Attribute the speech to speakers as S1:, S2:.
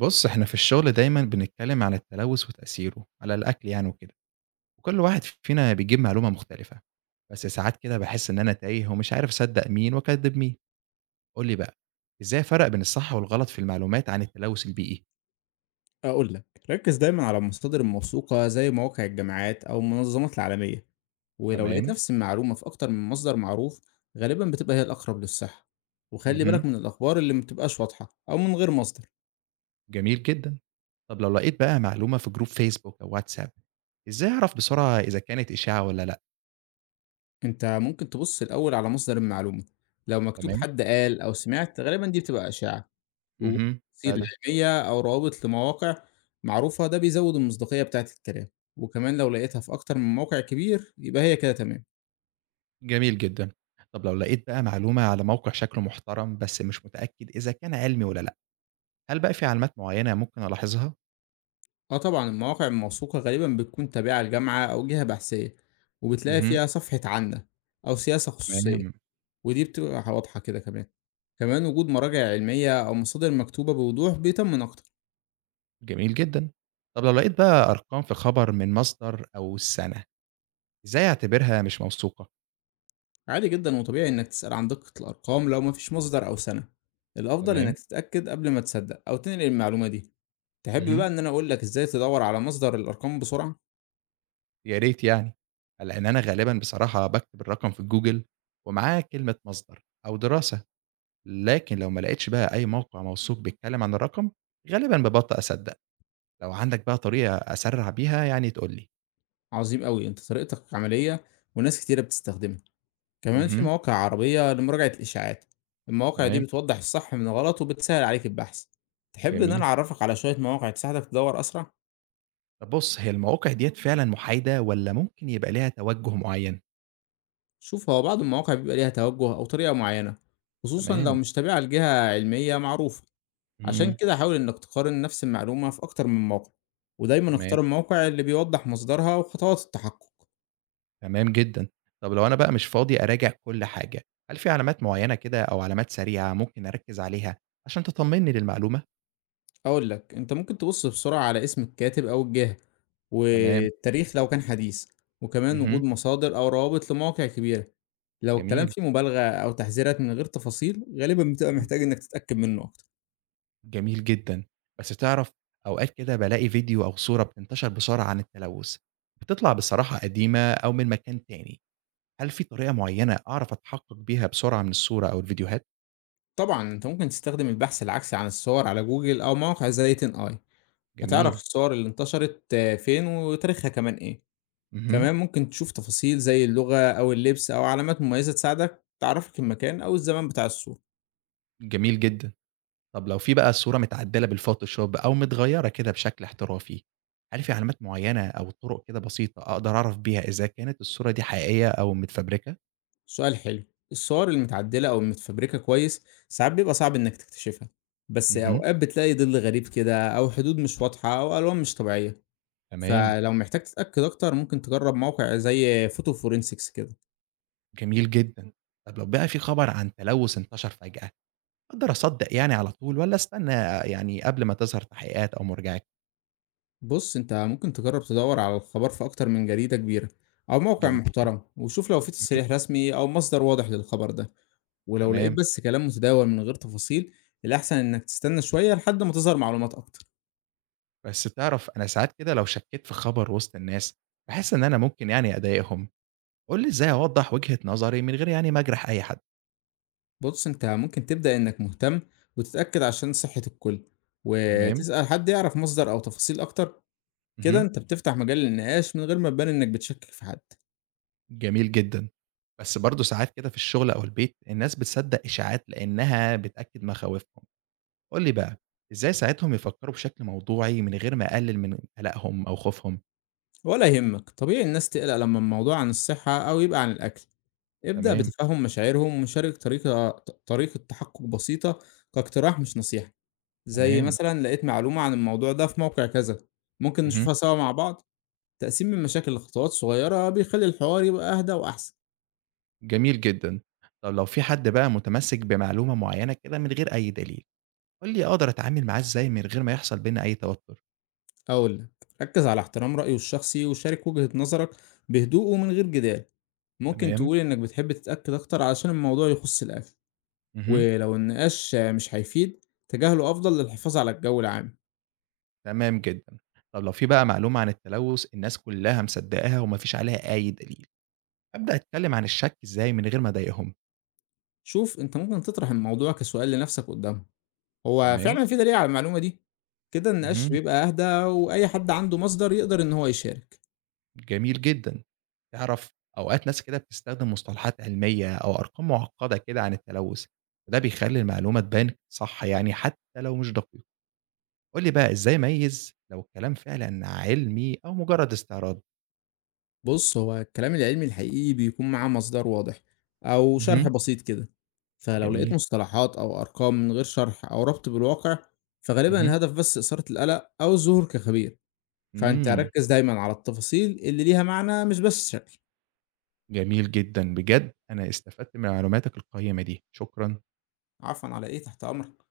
S1: بُص، إحنا في الشغل دايمًا بنتكلم عن التلوث وتأثيره على الأكل يعني وكده، وكل واحد فينا بيجيب معلومة مختلفة، بس ساعات كده باحس إن أنا تايه ومش عارف أصدق مين وأكدب مين، قُل لي بقى إزاي أفرق بين الصح والغلط في المعلومات عن التلوث البيئي؟
S2: أقول لك ركز دايما على المصادر الموثوقة زي مواقع الجامعات أو المنظمات العالمية. ولو لقيت
S1: تمام،
S2: نفس المعلومة في أكتر من مصدر معروف غالبا بتبقى هي الأقرب للصحة. وخلي
S1: اهم،
S2: بالك من الأخبار اللي مبتبقاش واضحة أو من غير مصدر.
S1: جميل جدًا. طب لو لقيت بقى معلومة في جروب فيسبوك أو واتساب، إزاي أعرف بسرعة إذا كانت إشاعة والّا لأ؟
S2: أنت ممكن تبص الأول على مصدر المعلومة، لو مكتوب
S1: تمام،
S2: حد قال أو سمعت غالبا دي بتبقى أشاعة. وجود
S1: اهم،
S2: تفاصيل
S1: فعلًا،
S2: علمية أو روابط لمواقع معروفة ده بيزود المصداقية بتاعة الكلام، وكمان لو لقيتها في أكتر من موقع كبير يبقى هي كده تمام.
S1: جميل جدًا. طب لو لقيت بقى معلومة على موقع شكله محترم بس مش متأكد إذا كان علمي والّا لأ، هل بقى في علامات معيّنة ممكن ألاحظها؟
S2: آه طبعًا، المواقع الموثوقة غالبًا بتكون تابعة لجامعة أو جهة بحثية، وبتلاقي
S1: اهم،
S2: فيها صفحة عنا أو سياسة خصوصية،
S1: تمام،
S2: ودي بتبقى واضحة كده كمان. كمان وجود مراجع علمية أو مصادر مكتوبة بوضوح بيطمن أكتر.
S1: جميل جدًا. طب لو لقيت بقى أرقام في خبر من مصدر أو السنة، إزاي أعتبرها مش موثوقة؟
S2: عادي جدًا وطبيعي إنك تسأل عن دقة الأرقام لو ما فيش مصدر أو سنة. الأفضل
S1: تمام،
S2: إنك تتأكد قبل ما تصدق أو تنقل المعلومة دي. تحب
S1: اهم،
S2: بقى إن أنا أقول لك إزاي تدوّر على مصدر الأرقام بسرعة؟
S1: يا ريت يعني، لإن أنا غالبًا بصراحة باكتب الرقم في الGoogle ومعاه كلمة مصدر أو دراسة، لكن لو ما لقيتش بقى أي موقع موثوق بيتكلم عن الرقم، غالبًا بابطّأ أصدق. لو عندك بقى طريقة أسرّع بيها يعني تقول لي.
S2: عظيم أوي، أنت طريقتك عملية وناس كتيرة بتستخدمها. كمان في
S1: اهم،
S2: مواقع عربية لمراجعة الإشاعات، المواقع دي
S1: تمام،
S2: بتوضح الصح من الغلط وبتسهل عليك البحث. تحب إن أنا
S1: جميل.
S2: أعرفك على شوية مواقع تساعدك تدور أسرع؟
S1: طب بُص، هي المواقع ديّة فعلًا محايدة والّا ممكن يبقى ليها توجُّه معيّن؟
S2: شوف هو بعض المواقع بيبقى ليها توجه أو طريقة معينة، خصوصا لو
S1: تمام،
S2: مش تابعة لجهة علمية معروفة. عشان
S1: إمم،
S2: كده حاول إنك تقارن نفس المعلومة في أكتر من موقع، ودايما
S1: تمام،
S2: اختار الموقع اللي بيوضح مصدرها وخطوات التحقق.
S1: تمام جدًا. طب لو أنا بقى مش فاضي أراجع كل حاجة، هل في علامات معيّنة كده أو علامات سريعة ممكن أركّز عليها عشان تطمّني للمعلومة؟
S2: أقول لك، أنت ممكن تبُص بسرعة على اسم الكاتب أو الجهة،
S1: تمام،
S2: والتاريخ لو كان حديث، وكمان
S1: اهم،
S2: وجود مصادر أو روابط لمواقع كبيرة. لو الكلام
S1: جميل،
S2: فيه مبالغة أو تحذيرات من غير تفاصيل، غالبًا بتبقى
S1: اهم،
S2: محتاج إنك تتأكد منه أكتر.
S1: جميل جدًا. بس تعرف أوقات كده بالاقي فيديو أو صورة بتنتشر بسرعة عن التلوث، بتطلع بصراحة قديمة أو من مكان تاني، هل في طريقة معيّنة أعرف أتحقق بيها بسرعة من الصورة أو الفيديوهات؟
S2: طبعًا أنت ممكن تستخدم البحث العكسي عن الصور على جوجل أو مواقع زي 10i، هتعرف
S1: جميل،
S2: الصور اللي انتشرت آه، فين وتاريخها كمان إيه.
S1: اهم.
S2: كمان ممكن تشوف تفاصيل زي اللغة أو اللبس أو علامات مميزة تساعدك تعرفك المكان أو الزمان بتاع الصورة.
S1: جميل جدًا. طب لو في بقى الصورة متعدلة بالفوتوشوب أو متغيرة كده بشكل احترافي، هل في علامات معينة أو طرق كده بسيطة أقدر أعرف بيها إذا كانت الصورة دي حقيقية أو متفبركة؟
S2: سؤال حلو. الصور المتعدلة أو المتفبركة كويس ساعات بيبقى صعب إنك تكتشفها، بس
S1: اهم،
S2: أوقات بتلاقي ظل غريب كده أو حدود مش واضحة أو ألوان مش طبيعية،
S1: تمام،
S2: فلو محتاج تتأكد أكتر ممكن تجرب موقع زي فوتو فورنسكس كده.
S1: جميل جدًا. إمم. طب لو بقى في خبر عن تلوث انتشر فجأة، أقدر أصدق يعني على طول والّا أستنى يعني قبل ما تظهر تحقيقات أو مرجعات؟
S2: بص أنت ممكن تجرب تدور على الخبر في أكتر من جريدة كبيرة أو موقع
S1: جميل،
S2: محترم وشوف لو في
S1: اهم،
S2: تصريح رسمي أو مصدر واضح للخبر ده، ولو لقيت
S1: تمام.
S2: بس كلام متداول من غير تفاصيل الأحسن إنك تستنى شوية لحد ما تظهر معلومات أكتر.
S1: بس تعرف أنا ساعات كده لو شكيت في خبر وسط الناس، باحس إن أنا ممكن يعني أضايقهم. قُل لي إزاي أوضح وجهة نظري من غير يعني ما أجرح أي حد؟
S2: بُص، أنت ممكن تبدأ إنك مهتم وتتأكد عشان صحة الكل،
S1: تمام،
S2: وتسأل حد يعرف مصدر أو تفاصيل أكتر، كده
S1: اهم،
S2: أنت بتفتح مجال للنقاش من غير ما تبان إنك بتشكك في حد.
S1: جميل جدًا. بس برضه ساعات كده في الشغل أو البيت الناس بتصدّق إشاعات لإنها بتأكد مخاوفهم، قُل لي بقى، إزاي أساعدهم يفكّروا بشكل موضوعي من غير ما أقلل من قلقهم أو خوفهم؟
S2: ولا يهمك، طبيعي الناس تقلق لما الموضوع عن الصحة أو يبقى عن الأكل. ابدأ
S1: تمام،
S2: بتفهم مشاعرهم وشارك طريقة تحقق بسيطة كاقتراح مش نصيحة، زي
S1: تمام،
S2: مثلًا لقيت معلومة عن الموضوع ده في موقع كذا، ممكن
S1: اهم،
S2: نشوفها سوا مع بعض. تقسيم المشاكل لخطوات صغيرة بيخلي الحوار يبقى أهدى وأحسن.
S1: جميل جدًا. طب لو في حد بقى متمسك بمعلومة معيّنة كده من غير أي دليل، قُل لي أقدر أتعامل معاه إزاي من غير ما يحصل بيننا أي توتر؟
S2: هاقول لك، ركّز على احترام رأيه الشخصي وشارك وجهة نظرك بهدوء ومن غير جدال، ممكن
S1: تمام،
S2: تقول إنك بتحب تتأكد أكتر علشان الموضوع يخُص الأكل،
S1: اهم،
S2: ولو النقاش مش هيفيد تجاهله أفضل للحفاظ على الجو العام.
S1: تمام جدًا. طب لو في بقى معلومة عن التلوث الناس كلّها مصدّقاها وما فيش عليها أي دليل. أبدأ أتكلم عن الشَك إزاي من غير ما أضايقهم،
S2: شوف أنت ممكن تطرح الموضوع كسؤال لنفسك قدّامهم، هو
S1: تمام،
S2: فعلًا في دليل على المعلومة دي؟ كده النقاش
S1: اهم،
S2: بيبقى أهدى وأي حد عنده مصدر يقدر إن هو يشارك.
S1: جميل جدًا. تعرف أوقات ناس كده بتستخدم مصطلحات علمية أو أرقام مُعقّدة كده عن التلوث، وده بيخلّي المعلومة تبان صح يعني حتى لو مش دقيقة. قُل لي بقى إزاي أميّز لو الكلام فعلًا علمي أو مجرد استعراض؟
S2: بُص، هو الكلام العلمي الحقيقي بيكون معاه مصدر واضح أو شرح
S1: اهم،
S2: بسيط كده، فلو لقيت
S1: جميل،
S2: مصطلحات أو أرقام من غير شرح أو ربط بالواقع، فغالبًا
S1: اهم،
S2: الهدف بس إثارة القلق أو الظهور كخبير، فأنت
S1: إمم،
S2: ركّز دايمًا على التفاصيل اللي ليها معنى مش بس شكل.
S1: جميل جدًا، بجد أنا استفدت من معلوماتك القيّمة دي، شكرًا.
S2: عفوًا على إيه، تحت أمرك.